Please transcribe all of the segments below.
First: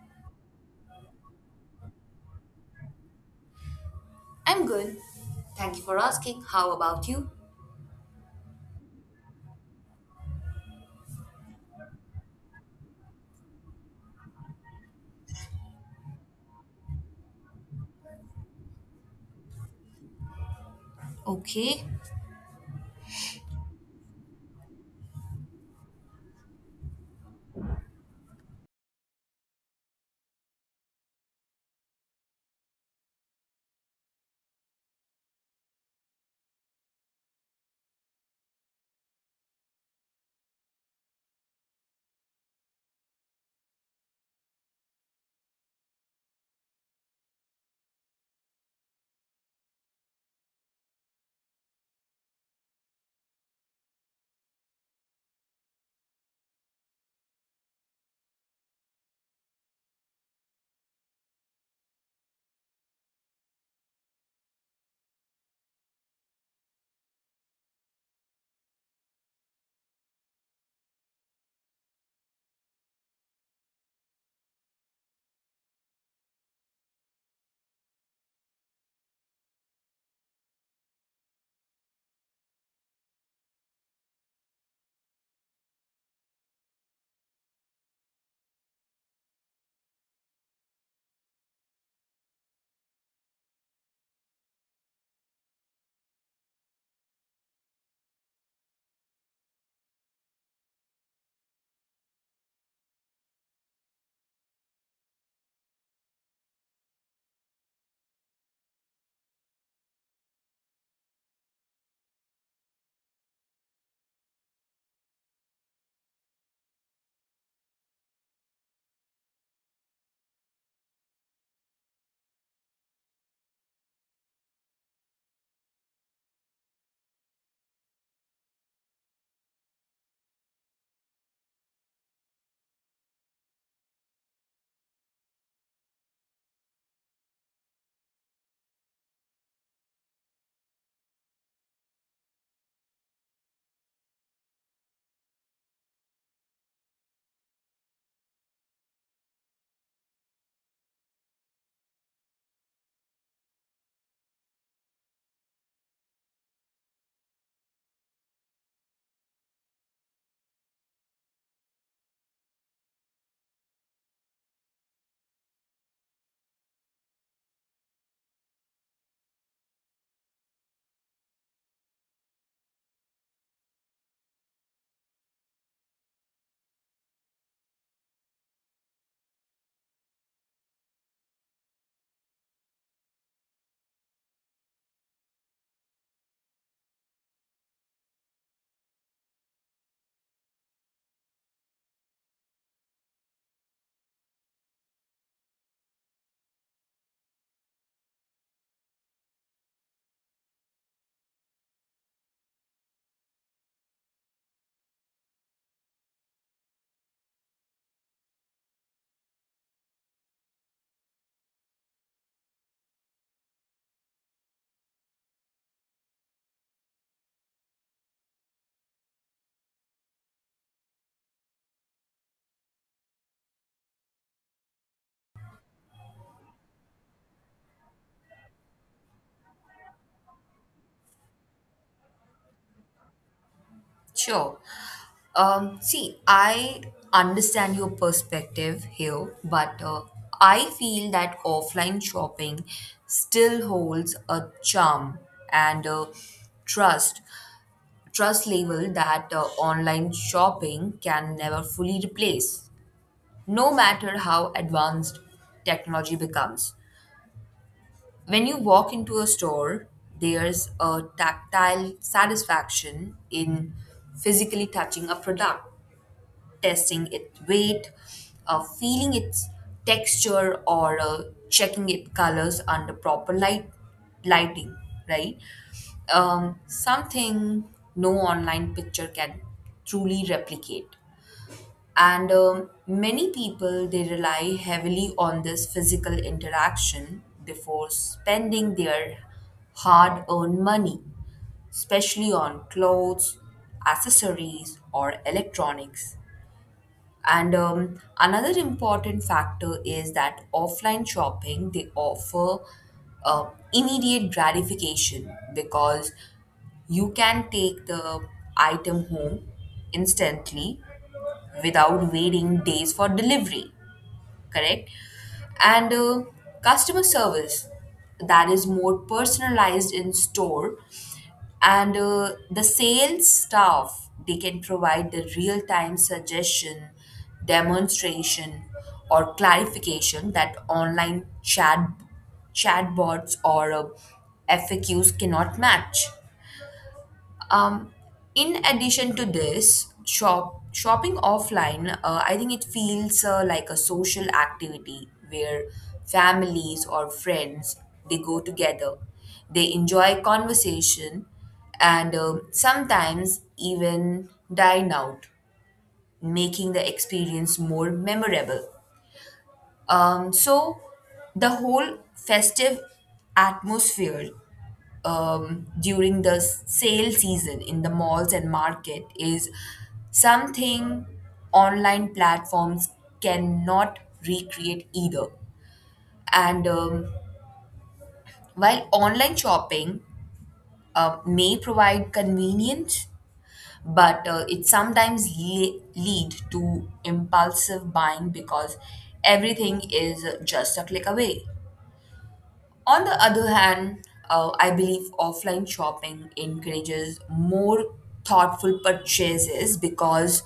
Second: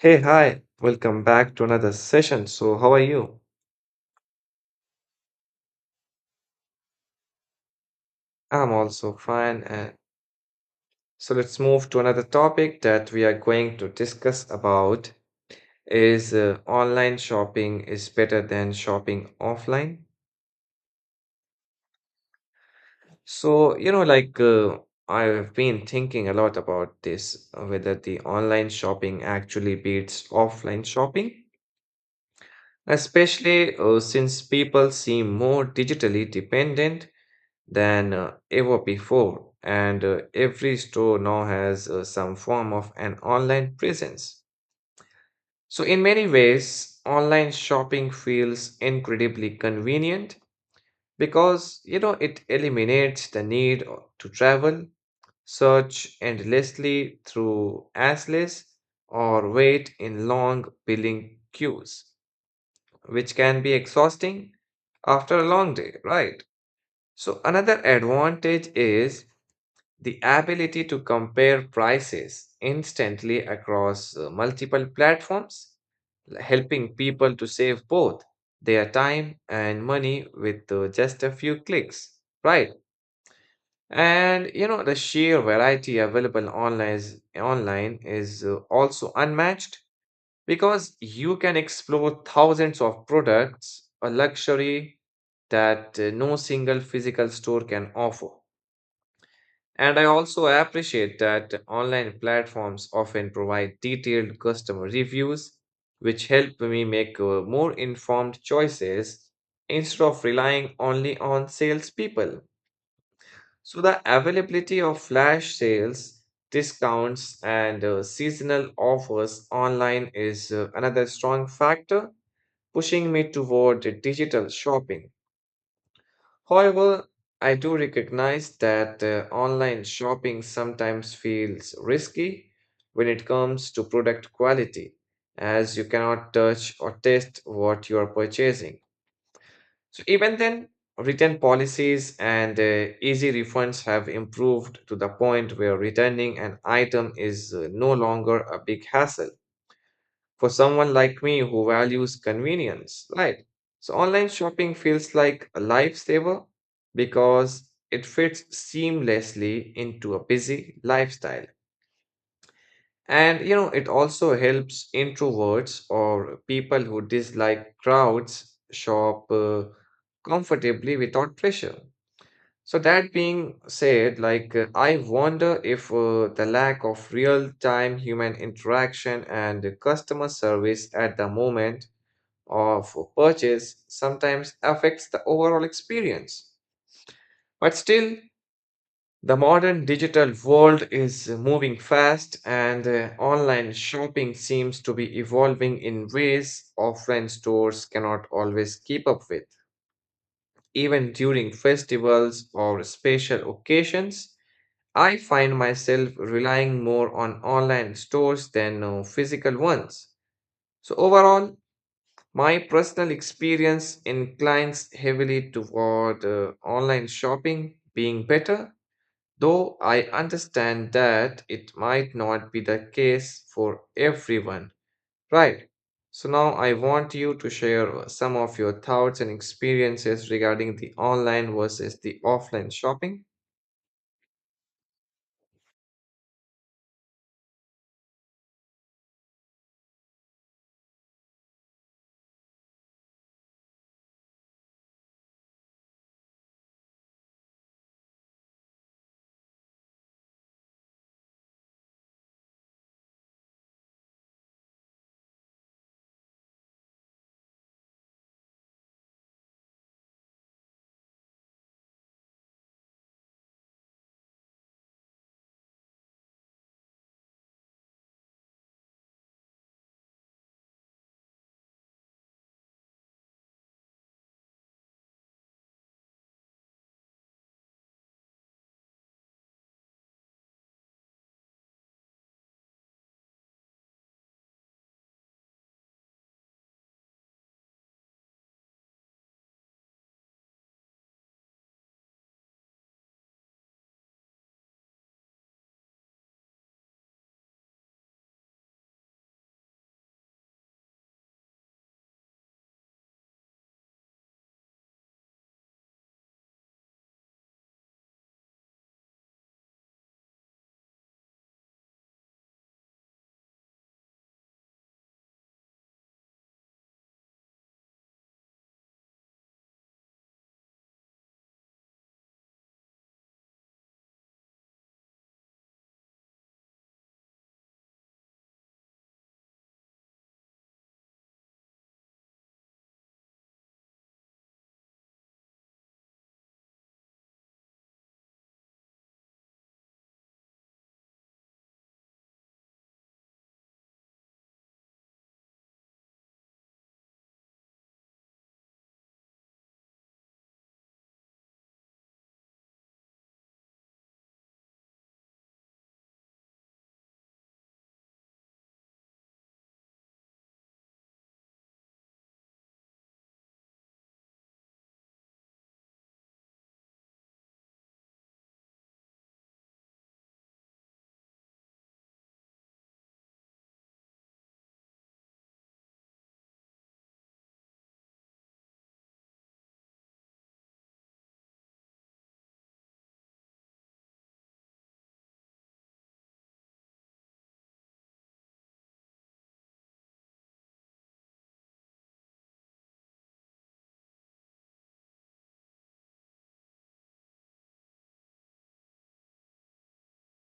Hey, hi, welcome back to another session. So, how are you? I'm good. Thank you for asking. How about you? I'm also fine. And so, let's move to another topic that we are going to discuss about is online shopping is better than shopping offline. Okay, So, I've been thinking a lot about this, whether the online shopping actually beats offline shopping, especially since people seem more digitally dependent than ever before, and every store now has some form of an online presence. So, in many ways, online shopping feels incredibly convenient because it eliminates the need to travel, search endlessly through Assless, or wait in long billing queues, which can be exhausting after a long day, right? So, another advantage is the ability to compare prices instantly across multiple platforms, helping people to save both their time and money with just a few clicks, right? The sheer variety available online is also unmatched because you can explore thousands of products, a luxury that no single physical store can offer. And I also appreciate that online platforms often provide detailed customer reviews, which help me make more informed choices instead of relying only on salespeople. So, the availability of flash sales, discounts, and seasonal offers online is another strong factor pushing me toward digital shopping. However, I do recognize that online shopping sometimes feels risky when it comes to product quality, as you cannot touch or test what you are purchasing. So, even then, return policies and easy refunds have improved to the point where returning an item is no longer a big hassle for someone like me who values convenience, right? So online shopping feels like a lifesaver because it fits seamlessly into a busy lifestyle. It also helps introverts or people who dislike crowds shop comfortably without pressure. So, that being said, I wonder if the lack of real time human interaction and customer service at the moment of purchase sometimes affects the overall experience. But still, the modern digital world is moving fast, and online shopping seems to be evolving in ways offline stores cannot always keep up with. Even during festivals or special occasions, I find myself relying more on online stores than physical ones. So, overall, my personal experience inclines heavily toward online shopping being better, though I understand that it might not be the case for everyone. Right. So now I want you to share some of your thoughts and experiences regarding the online versus the offline shopping. sure. See, I understand your perspective here, but I feel that offline shopping still holds a charm and trust trust level that online shopping can never fully replace, no matter how advanced technology becomes. When you walk into a store, there's a tactile satisfaction in physically touching a product, testing its weight, feeling its texture, or checking its colors under proper lighting, right? Something no online picture can truly replicate. And many people they rely heavily on this physical interaction before spending their hard-earned money, especially on clothes, accessories, or electronics. And another important factor is that offline shopping they offer uh, immediate gratification because you can take the item home instantly without waiting days for delivery, correct? And customer service that is more personalized in store, and the sales staff they can provide the real time suggestion, demonstration, or clarification that online chatbots or FAQs cannot match. Um, in addition to this, shopping offline, I think it feels like a social activity where families or friends they go together. They enjoy conversation and sometimes even dine out, making the experience more memorable. So the whole festive atmosphere during the sale season in the malls and market is something online platforms cannot recreate either. And while online shopping may provide convenience, but it sometimes lead to impulsive buying because everything is just a click away. On the other hand, I believe offline shopping encourages more thoughtful purchases because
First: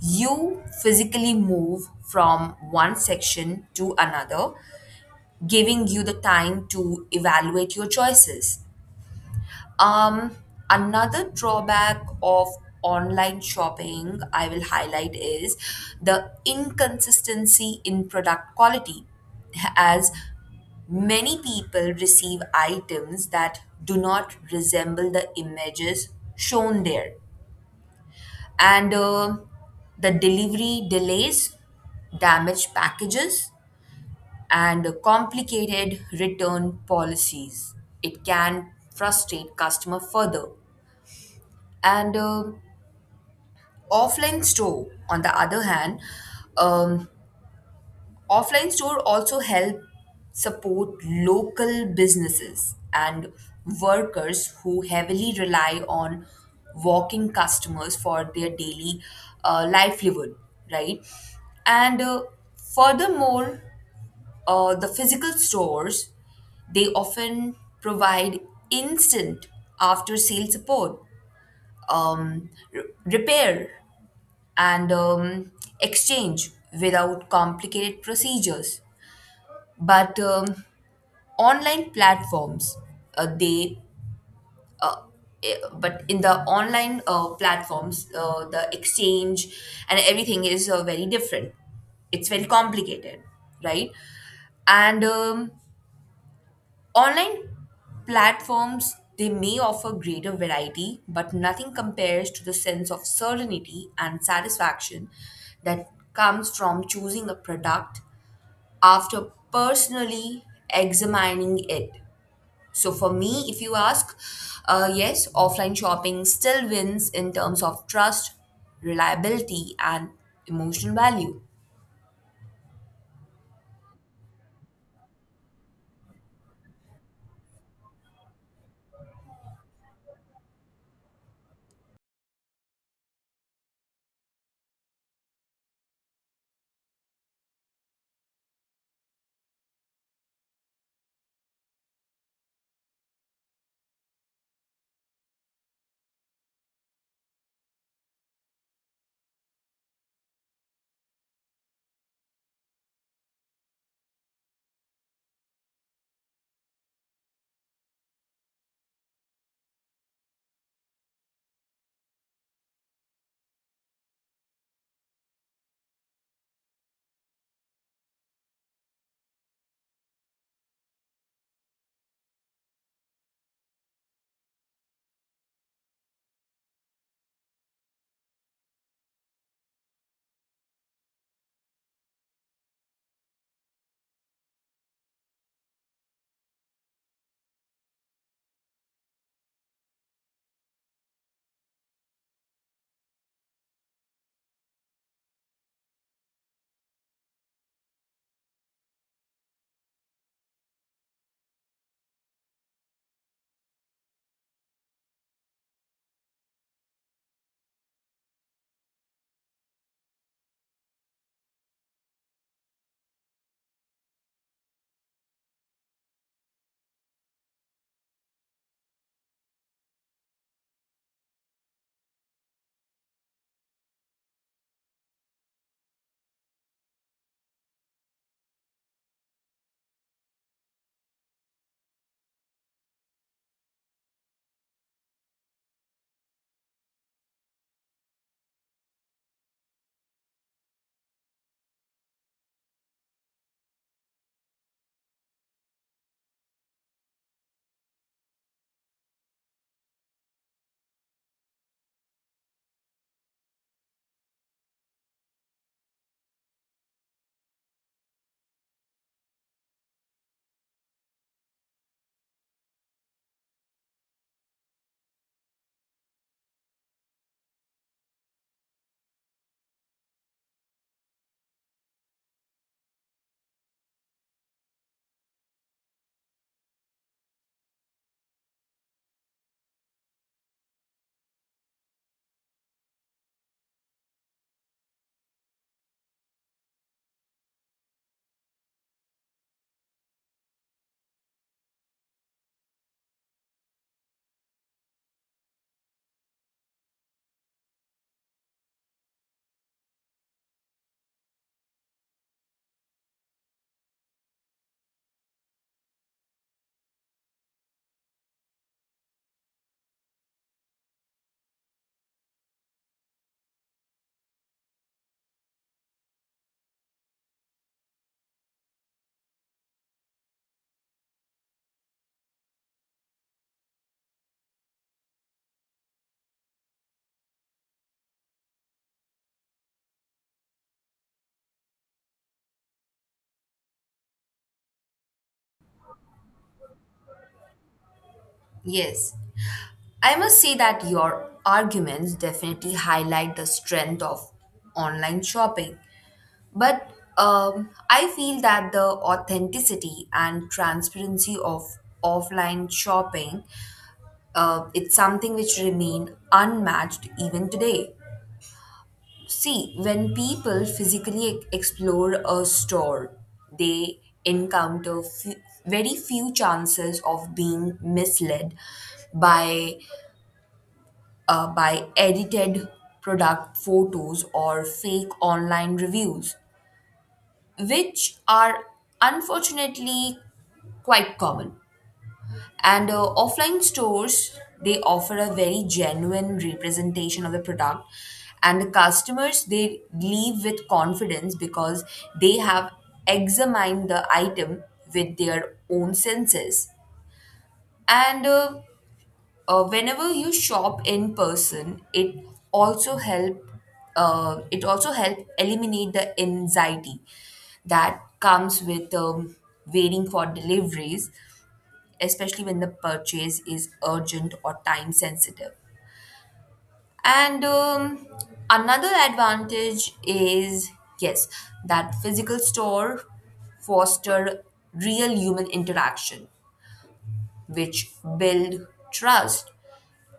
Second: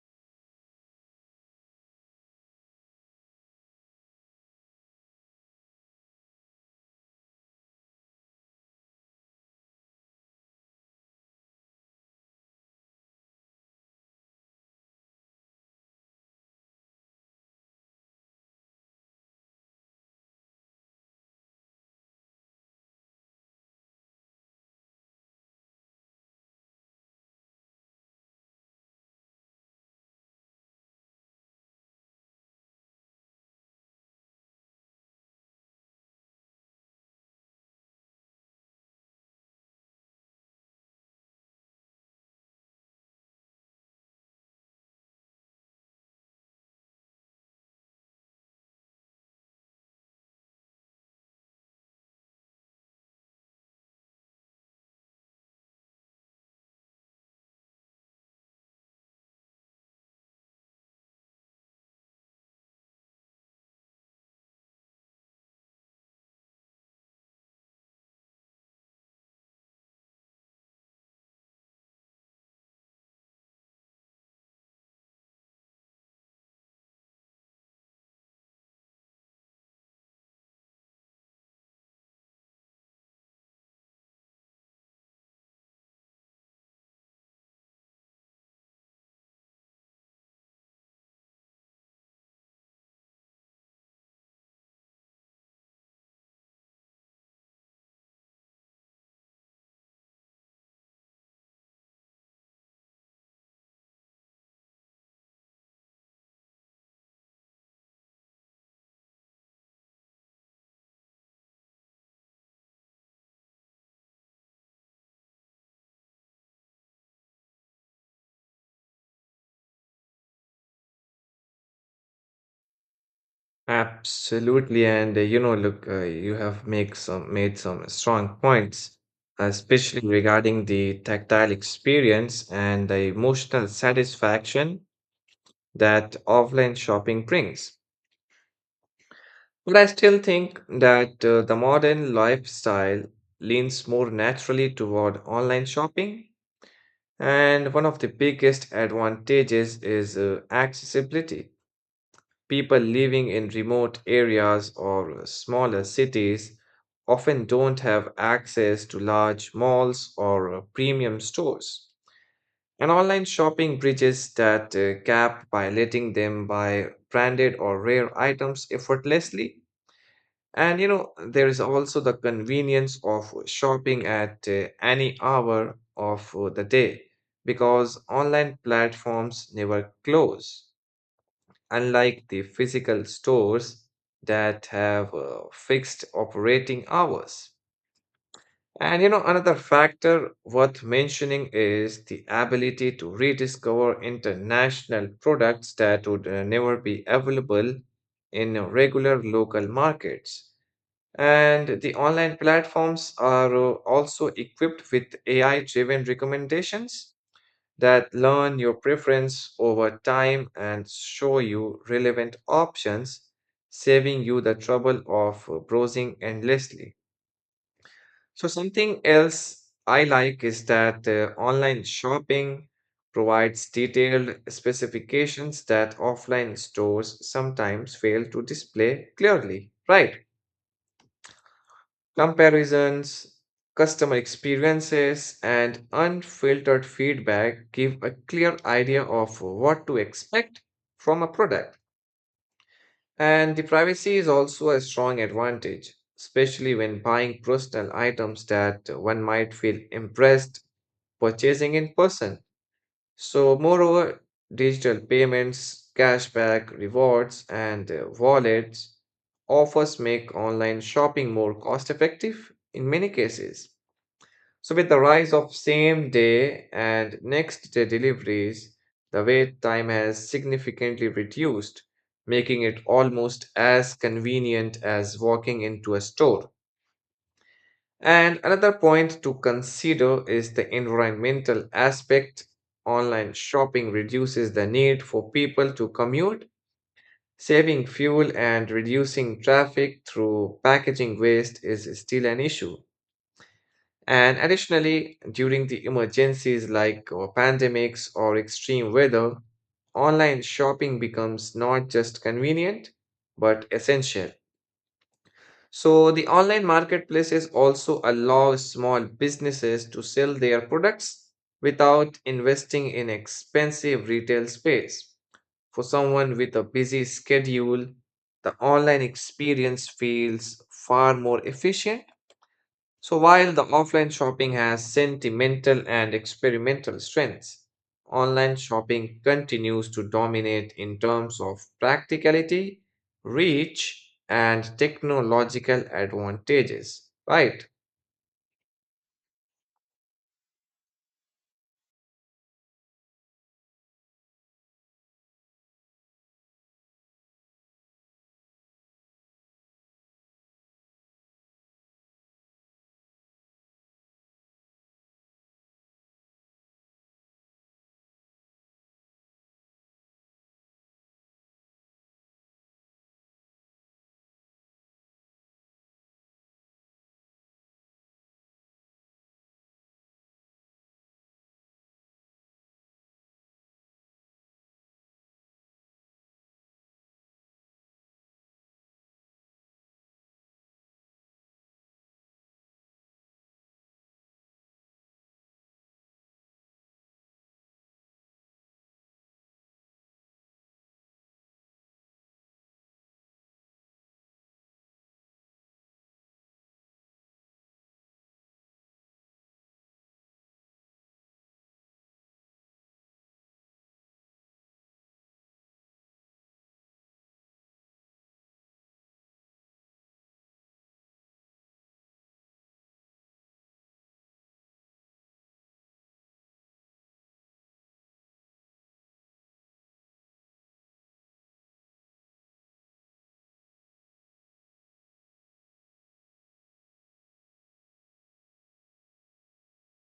you physically move from one section to another, giving you the time to evaluate your choices. Um, another drawback of online shopping I will highlight is the inconsistency in product quality, as many people receive items that do not resemble the images shown there. And the delivery delays, damaged packages, and complicated return policies. It can frustrate customer further, and offline store, on the other hand, um, offline store also help support local businesses and workers who heavily rely on walking customers for their daily livelihood, right? And furthermore, the physical stores they often provide instant after sale support, repair, and exchange without complicated procedures. But online platforms, uh, they but in the online platforms, the exchange and everything is very different. It's very complicated, right? And online platforms they may offer greater variety, but nothing compares to the sense of certainty and satisfaction that comes from choosing a product after personally examining it. So for me, if you ask, yes, offline shopping still wins in terms of trust, reliability, and emotional value. Absolutely, and look, you have make some made some strong points, especially regarding the tactile experience and the emotional satisfaction that offline shopping brings. But I still think that the modern lifestyle leans more naturally toward online shopping, and one of the biggest advantages is accessibility. People living in remote areas or smaller cities often don't have access to large malls or premium stores. And online shopping bridges that gap by letting them buy branded or rare items effortlessly. There is also the convenience of shopping at any hour of the day because online platforms never close unlike the physical stores that have fixed operating hours. Another factor worth mentioning is the ability to rediscover international products that would never be available in regular local markets. And the online platforms are also equipped with AI driven recommendations that learn your preference over time and show you relevant options, saving you the trouble of browsing endlessly. So, something else I like is that online shopping provides detailed specifications that offline stores sometimes fail to display clearly, right? Comparisons, customer experiences, and unfiltered feedback give a clear idea of what to expect from a product. And the privacy is also a strong advantage, especially when buying personal items that one might feel impressed purchasing in person. So, moreover, digital payments, cashback, rewards, and wallets offers make online shopping more cost effective in many cases. So with the rise of same day and next day deliveries, the wait time has significantly reduced, making it almost as convenient as walking into a store. And another point to consider is the environmental aspect. Online shopping reduces the need for people to commute, saving fuel and reducing traffic through packaging waste is still an issue. And additionally, during the emergencies like pandemics or extreme weather, online shopping becomes not just convenient, but essential. So, the online marketplaces also allow small businesses to sell their products without investing in expensive retail space. For someone with a busy schedule, the online experience feels far more efficient so while the offline shopping has sentimental and experimental strengths, online shopping continues to dominate in terms of practicality, reach, and technological advantages. Right. Yes. I must say that your arguments definitely highlight the strength of online shopping. But I feel that the authenticity and transparency of offline shopping, it's something which remain unmatched even today. See, when people physically explore a store, they encounter very few chances of being misled by by edited product photos or fake online reviews, which are unfortunately quite common. And offline stores, they offer a very genuine representation of the product. And the customers, they leave with confidence because they have examined the item with their own senses. And whenever you shop in person, also help it also help eliminate the anxiety that comes with waiting for deliveries, especially when the purchase is urgent or time sensitive. And another advantage is yes, that physical store foster real human interaction, which build trust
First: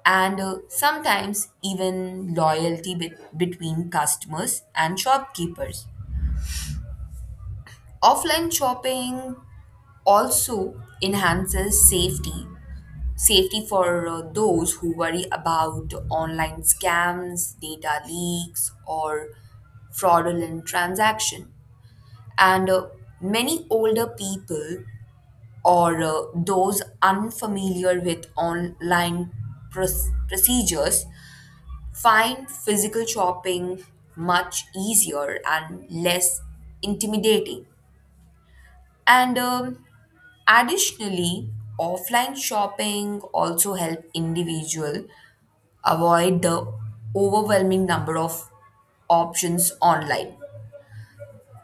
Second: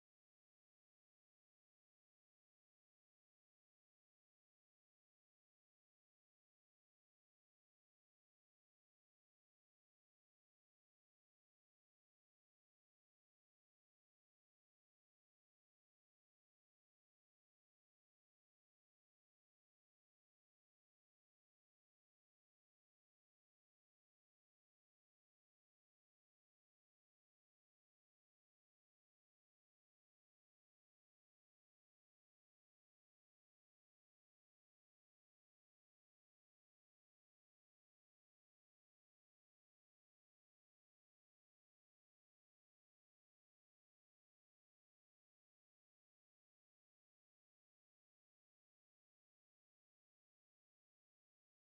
and sometimes even loyalty between customers and shopkeepers. Offline shopping also enhances safety for those who worry about online scams, data leaks, or fraudulent transaction. And many older people or those unfamiliar with online procedures find physical shopping much easier and less intimidating. And additionally, offline shopping also help individual avoid the overwhelming number of options online,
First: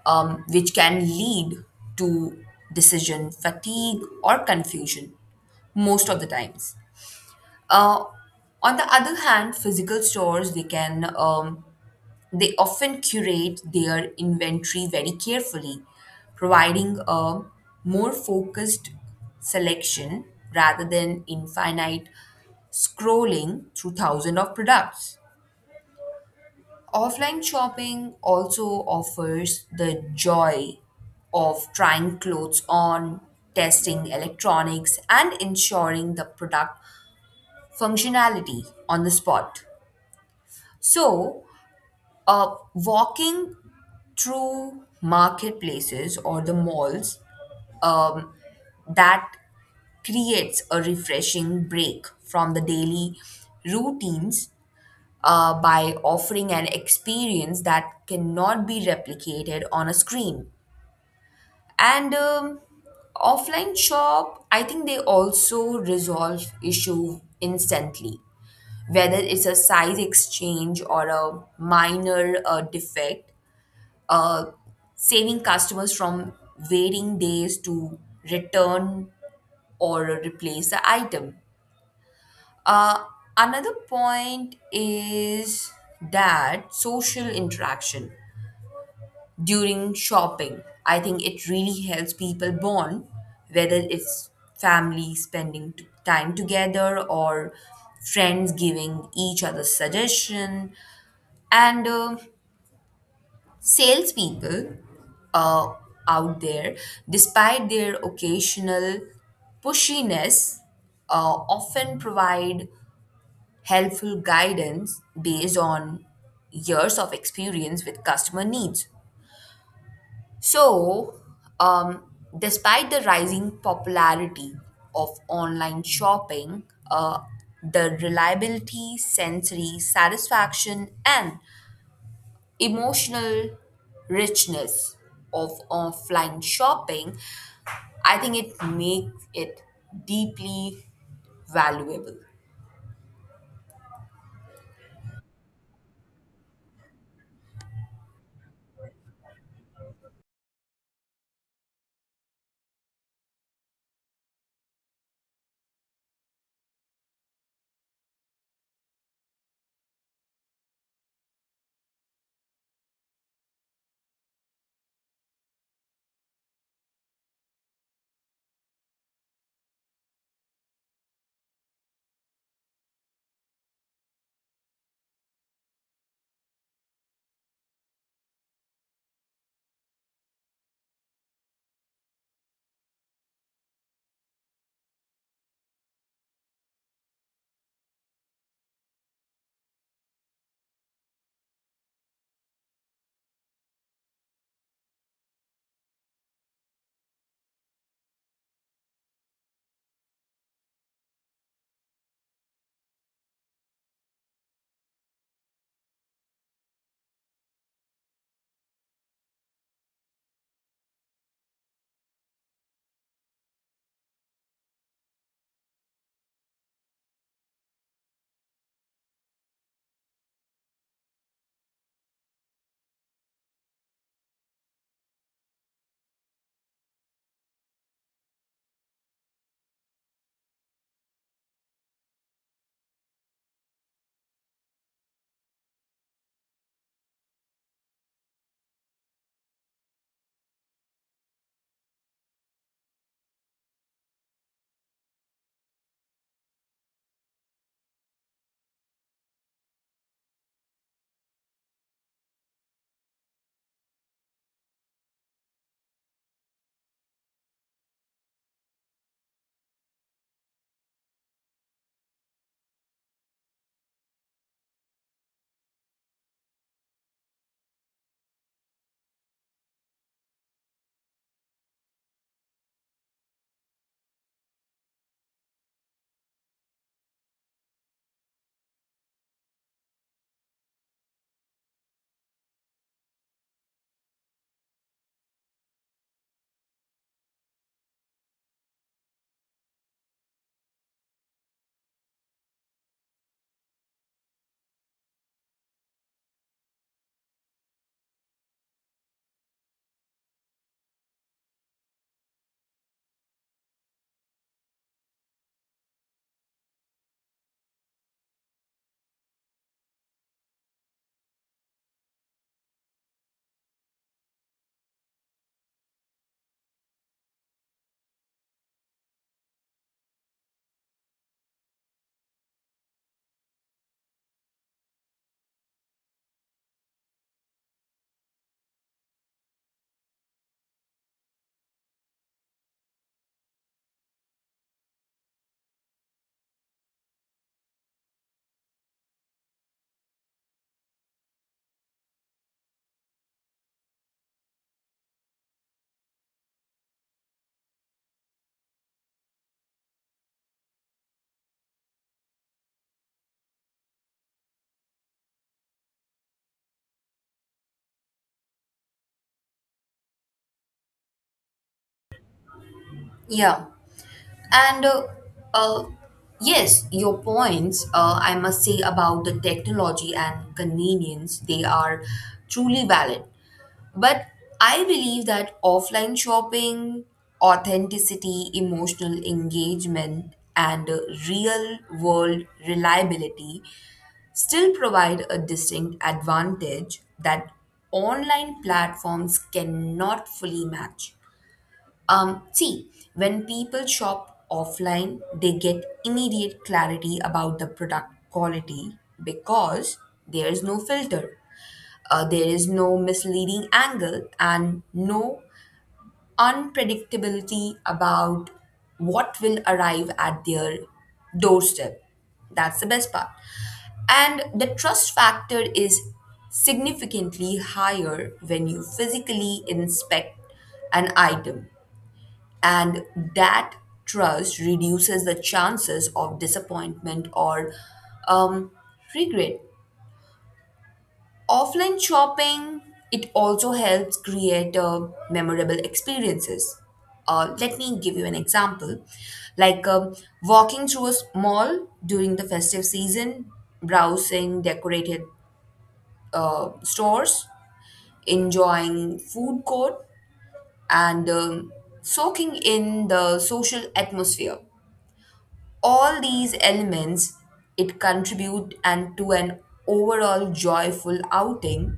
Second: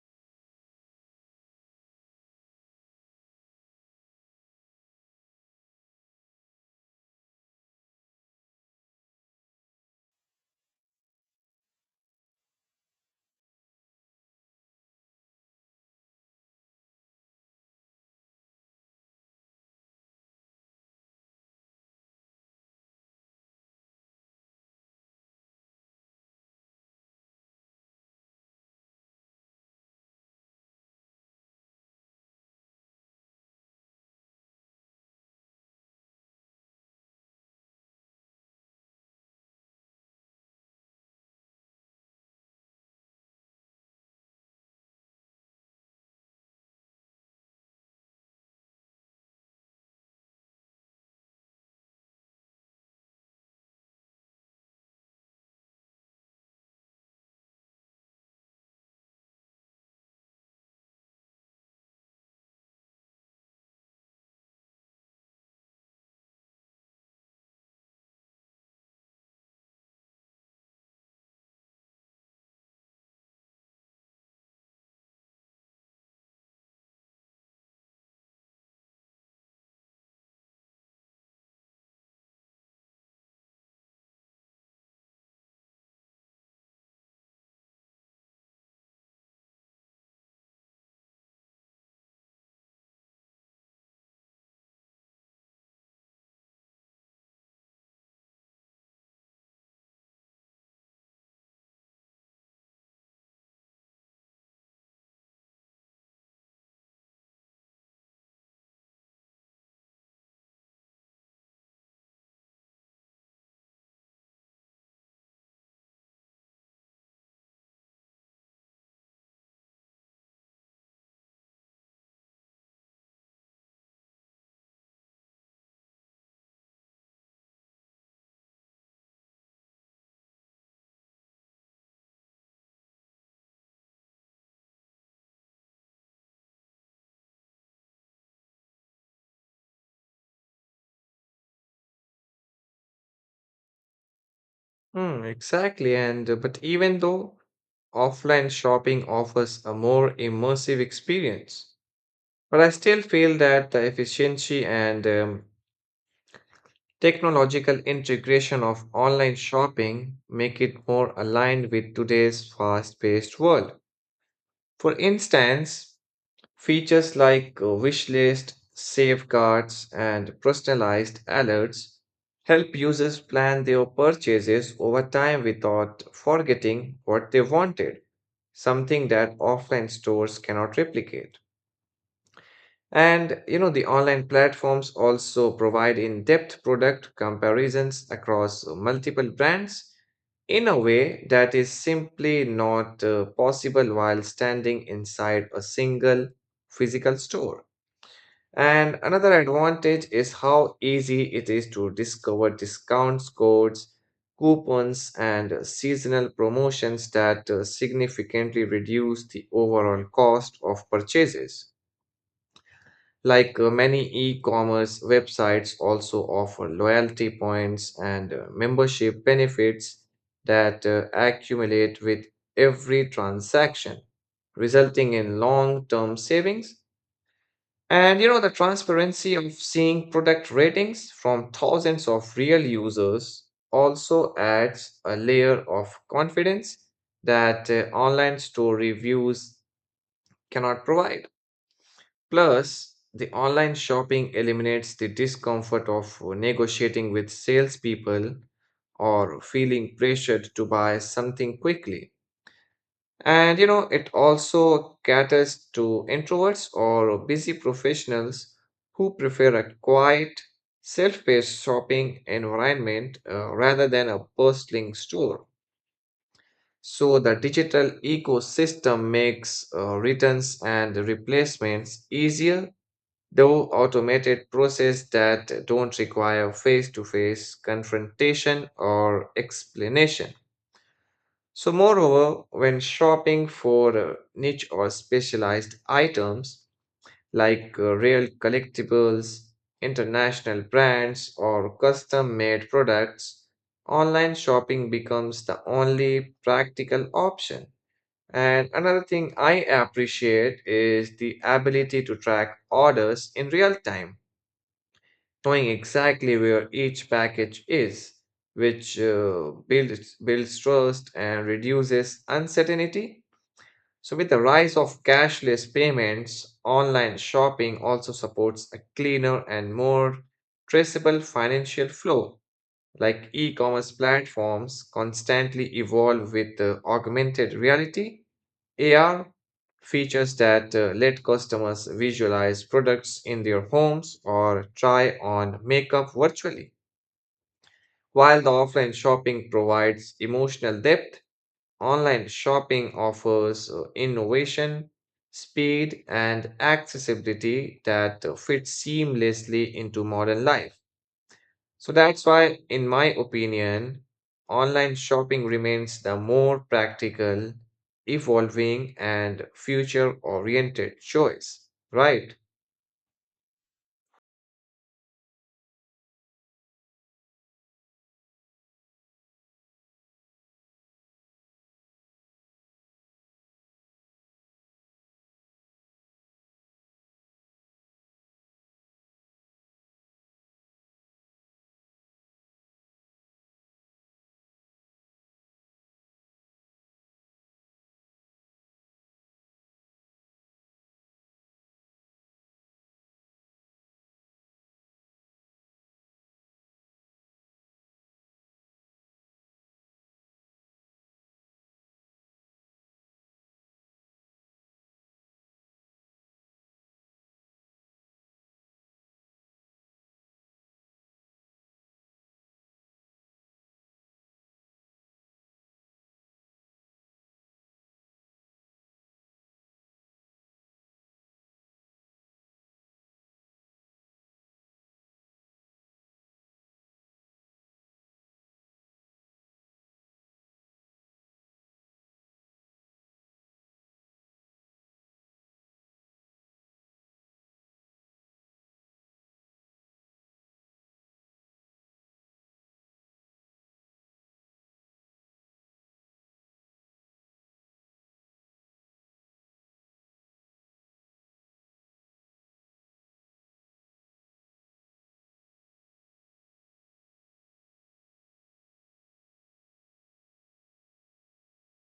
which can lead to decision fatigue or confusion most of the times. Uh, on the other hand, physical stores they often curate their inventory very carefully, providing a more focused selection rather than infinite scrolling through thousands of products. Offline shopping also offers the joy of trying clothes on, testing electronics, and ensuring the product functionality on the spot. So, walking through marketplaces or the malls um, that creates a refreshing break from the daily routines by offering an experience that cannot be replicated on a screen. And offline shop I think they also resolve issue instantly, whether it's a size exchange or a minor defect, uh, saving customers from waiting days to return or replace the item. Uh, another point is that social interaction during shopping. I think it really helps people bond, whether it's family spending time together or friends giving each other suggestion. And salespeople uh, out there, despite their occasional pushiness, often provide helpful guidance based on years of experience with customer needs. So, um, despite the rising popularity of online shopping, uh, the reliability, sensory satisfaction, and emotional richness of offline shopping, I think it makes it deeply valuable. Hmm, exactly. And but even though offline shopping offers a more immersive experience, but I still feel that the efficiency and technological integration of online shopping make it more aligned with today's fast-paced world. For instance, features like wish list, safeguards, and personalized alerts help users plan their purchases over time without forgetting what they wanted, something that offline stores cannot replicate. The online platforms also provide in-depth product comparisons across multiple brands in a way that is simply not possible while standing inside a single physical store. And another advantage is how easy it is to discover discounts, codes, coupons, and seasonal promotions that significantly reduce the overall cost of purchases. Like many e-commerce websites also offer loyalty points and membership benefits that accumulate with every transaction, resulting in long-term savings. The transparency of seeing product ratings from thousands of real users also adds a layer of confidence that online store reviews cannot provide. Plus, the online shopping eliminates the discomfort of negotiating with salespeople or feeling pressured to buy something quickly. It also caters to introverts or busy professionals who prefer a quiet, self-paced shopping environment rather than a bustling store. So the digital ecosystem makes returns and replacements easier though automated process that don't require face-to-face confrontation or explanation. So moreover, when shopping for niche or specialized items like real collectibles, international brands or custom-made products, online shopping becomes the only practical option. And another thing I appreciate is the ability to track orders in real time knowing exactly where each package is, which builds trust and reduces uncertainty. So, with the rise of cashless payments, online shopping also supports a cleaner and more traceable financial flow. Like e commerce platforms constantly evolve with augmented reality AR features that let customers visualize products in their homes or try on makeup virtually. While the offline shopping provides emotional depth, online shopping offers innovation, speed, and accessibility that fit seamlessly into modern life. So that's why, in my opinion, online shopping remains the more practical, evolving, and future oriented choice, right? Yeah. And uh, yes, your points, I must say, about the technology and convenience, they are truly valid. But I believe that offline shopping, authenticity, emotional engagement, and real world reliability still provide a distinct advantage that online platforms cannot fully match. See, when people shop offline, they get immediate clarity about the product quality because there is no filter, there is no misleading angle, and no unpredictability about what will arrive at their doorstep. That's the best part. And the trust factor is significantly higher when you physically inspect an item, and that trust reduces the chances of disappointment or um, regret. Offline shopping, it also helps create memorable experiences. Let me give you an example. Like walking through a mall during the festive season, browsing decorated stores, enjoying food court, and soaking in the social atmosphere. All these elements it contribute and to an overall joyful outing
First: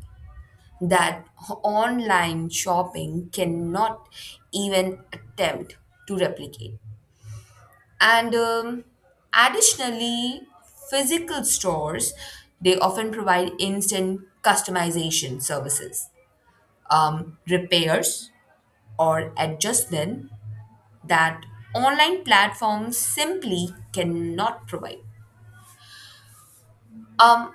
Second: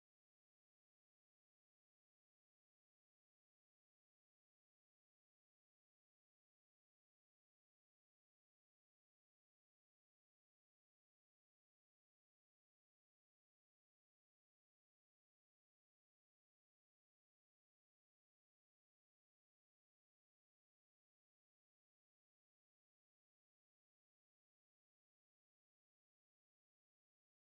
that online shopping cannot even attempt to replicate. And additionally, physical stores they often provide instant customization services, repairs or adjustment that online platforms simply cannot provide. um,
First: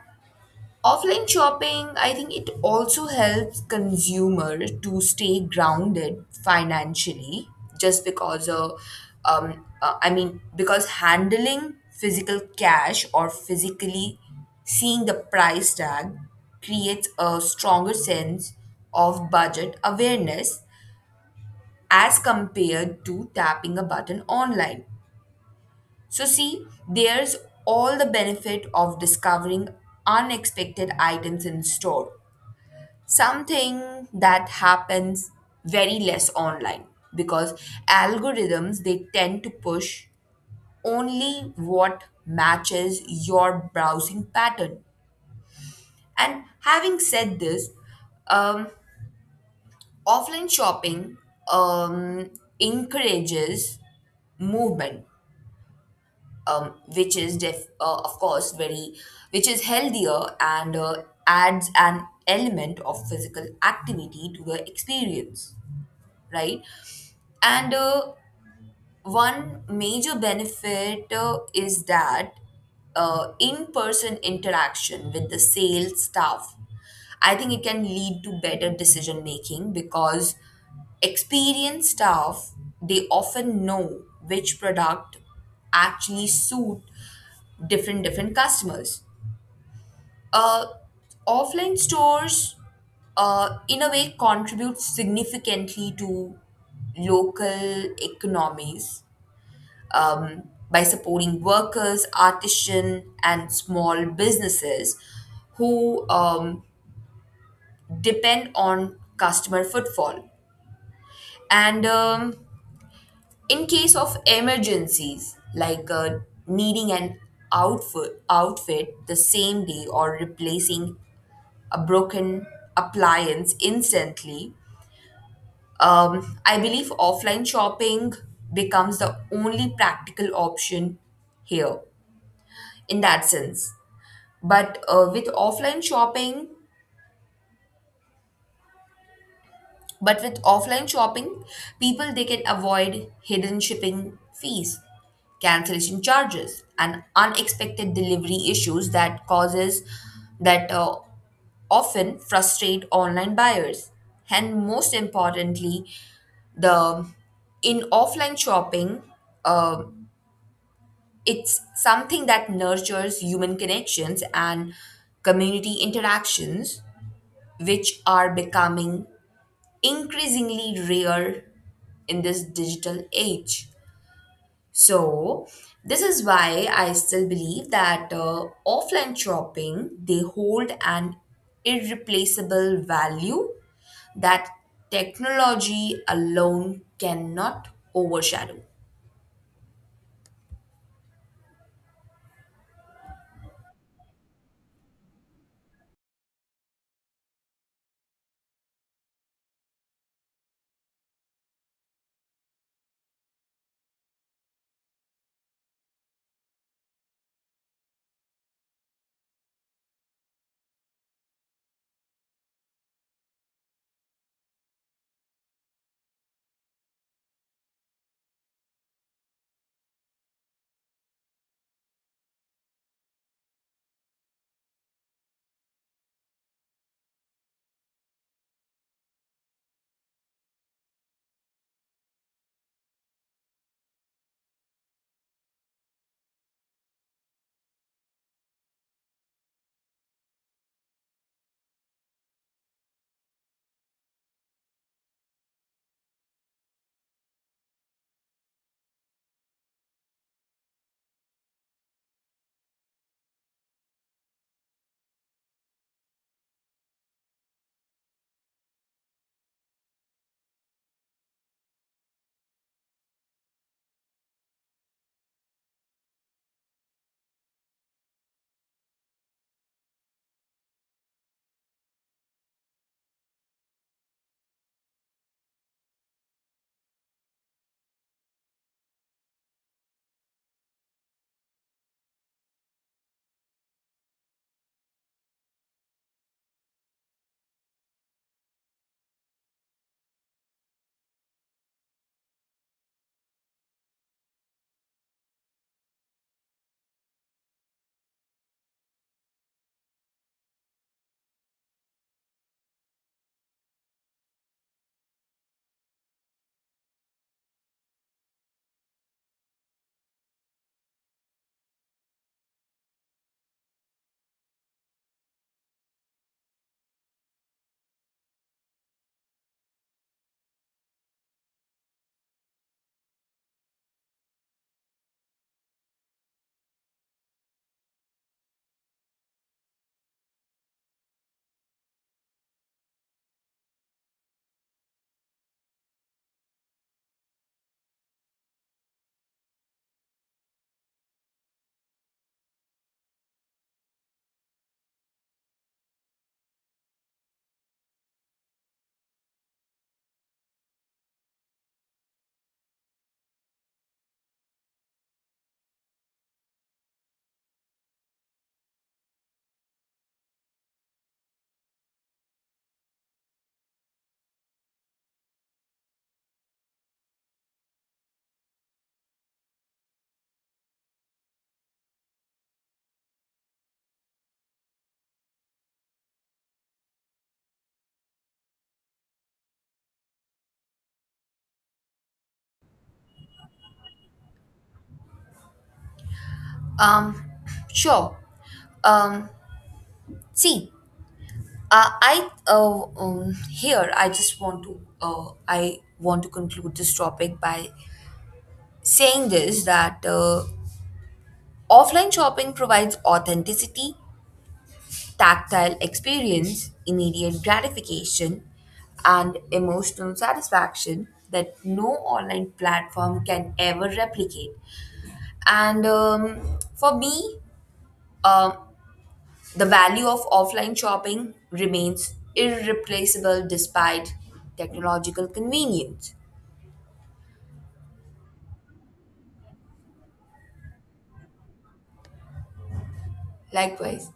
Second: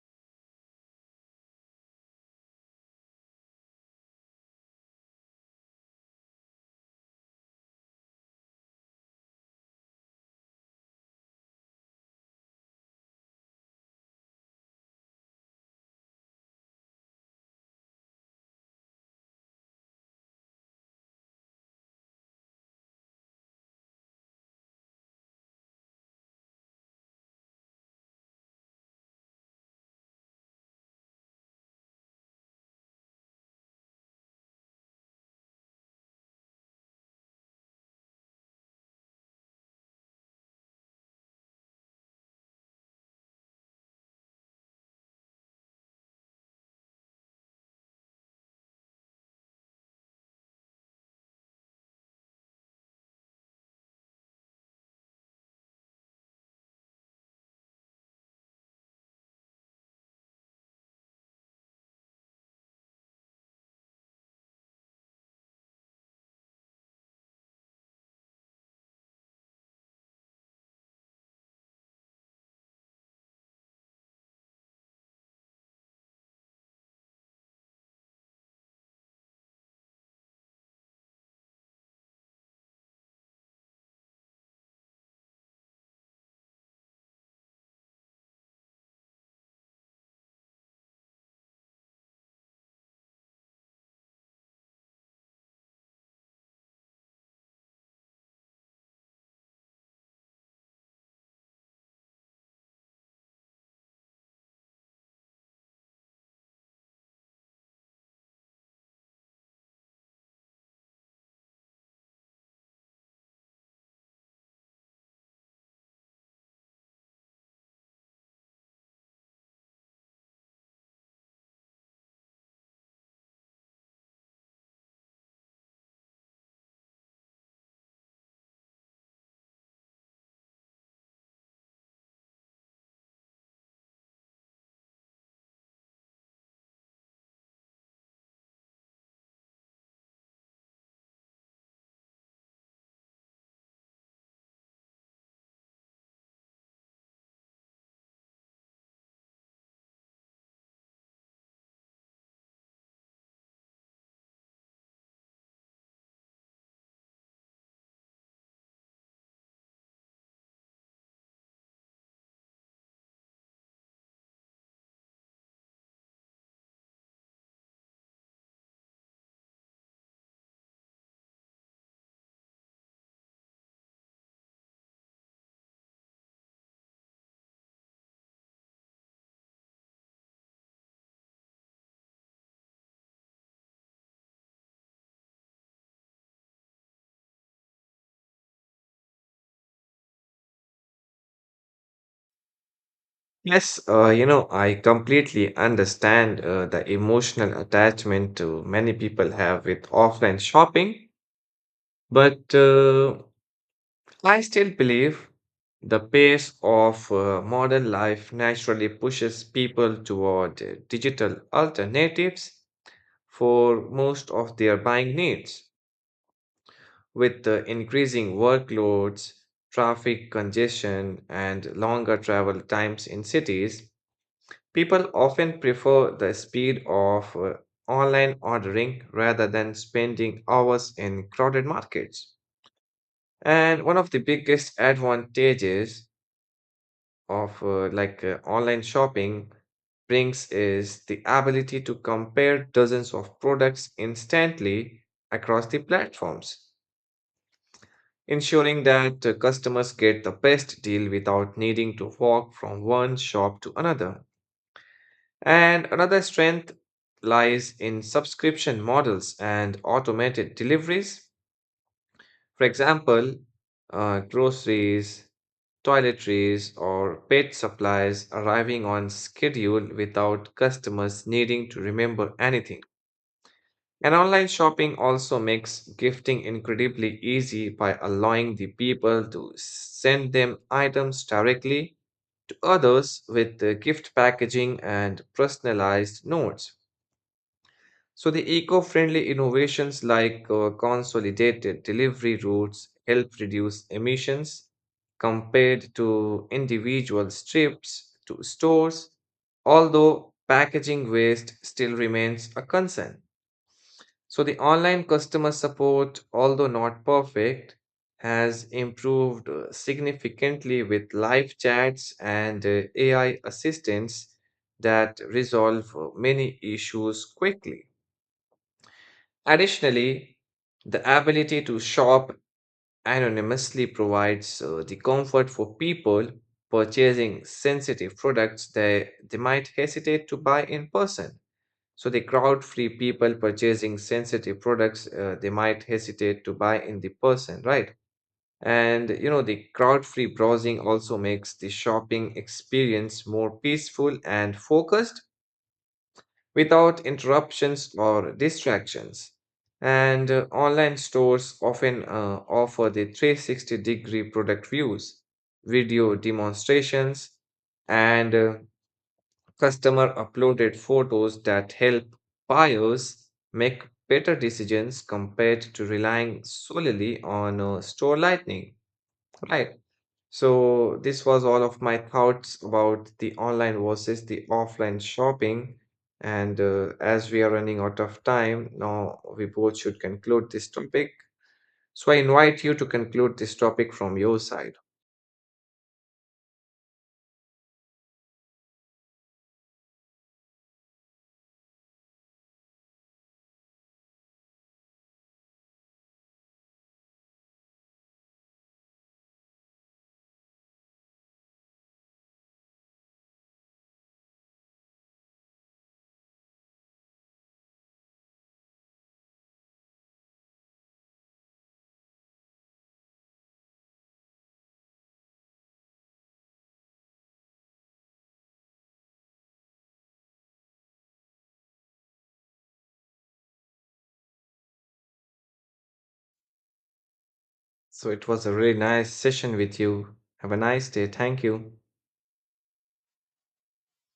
Offline shopping, I think it also helps consumer to stay grounded financially just because of, because handling physical cash or physically seeing the price tag creates a stronger sense of budget awareness as compared to tapping a button online. So, see, there's all the benefit of discovering unexpected items in store, something that happens very less online because algorithms they tend to push only what matches your browsing pattern. And having said this, um, offline shopping um, encourages movement, um, which is def- uh, of course very which is healthier and adds an element of physical activity to the experience, right? And one major benefit is that in person interaction with the sales staff, I think it can lead to better decision making because experienced staff they often know which product actually suit different different customers. Uh, Offline stores, in a way, contribute significantly to local economies, um, by supporting workers, artisans, and small businesses who depend on customer footfall. And in case of emergencies, like needing an outfit the same day or replacing a broken appliance instantly, I believe offline shopping becomes the only practical option here in that sense. but uh, with offline shopping but with offline shopping people they can avoid hidden shipping fees, cancellation charges, and unexpected delivery issues that often frustrate online buyers. And most importantly, the in offline shopping, uh, it's something that nurtures human connections and community interactions which are becoming increasingly rare in this digital age. So, this is why I still believe that offline shopping they hold an irreplaceable value that technology alone cannot overshadow. Yes, I completely understand the emotional attachment many people have with offline shopping, but I still believe the pace of modern life naturally pushes people toward digital alternatives for most of their buying needs. With the increasing workloads, traffic congestion, and longer travel times in cities, people often prefer the speed of online ordering rather than spending hours in crowded markets. And one of the biggest advantages of online shopping brings is the ability to compare dozens of products instantly across the platforms, ensuring that customers get the best deal without needing to walk from one shop to another. And another strength lies in subscription models and automated deliveries. For example, groceries, toiletries, or pet supplies arriving on schedule without customers needing to remember anything. And online shopping also makes gifting incredibly easy by allowing the people to send them items directly to others with the gift packaging and personalized notes. So the eco-friendly innovations like consolidated delivery routes help reduce emissions compared to individual trips to stores, although packaging waste still remains a concern. So the online customer support, although not perfect, has improved significantly with live chats and AI assistants that resolve many issues quickly. Additionally, the ability to shop anonymously provides the comfort for people purchasing sensitive products they might hesitate to buy in person. So, the crowd free people purchasing sensitive products they might hesitate to buy in the person, right? The crowd free browsing also makes the shopping experience more peaceful and focused without interruptions or distractions. And online stores often offer the 360-degree product views, video demonstrations, and customer uploaded photos that help buyers make better decisions compared to relying solely on store lighting, right? So, this was all of my thoughts about the online versus the offline shopping. And as we are running out of time, now we both should conclude this topic. So, I invite you to conclude this topic from your side. Um, sure. Um, see, I here I just want to I want to conclude this topic by saying this that offline shopping provides authenticity, tactile experience, immediate gratification, and emotional satisfaction that no online platform can ever replicate. And for me, um, the value of offline shopping remains irreplaceable despite technological convenience. So, it was a really nice session with you. Have a nice day. Thank you. Likewise,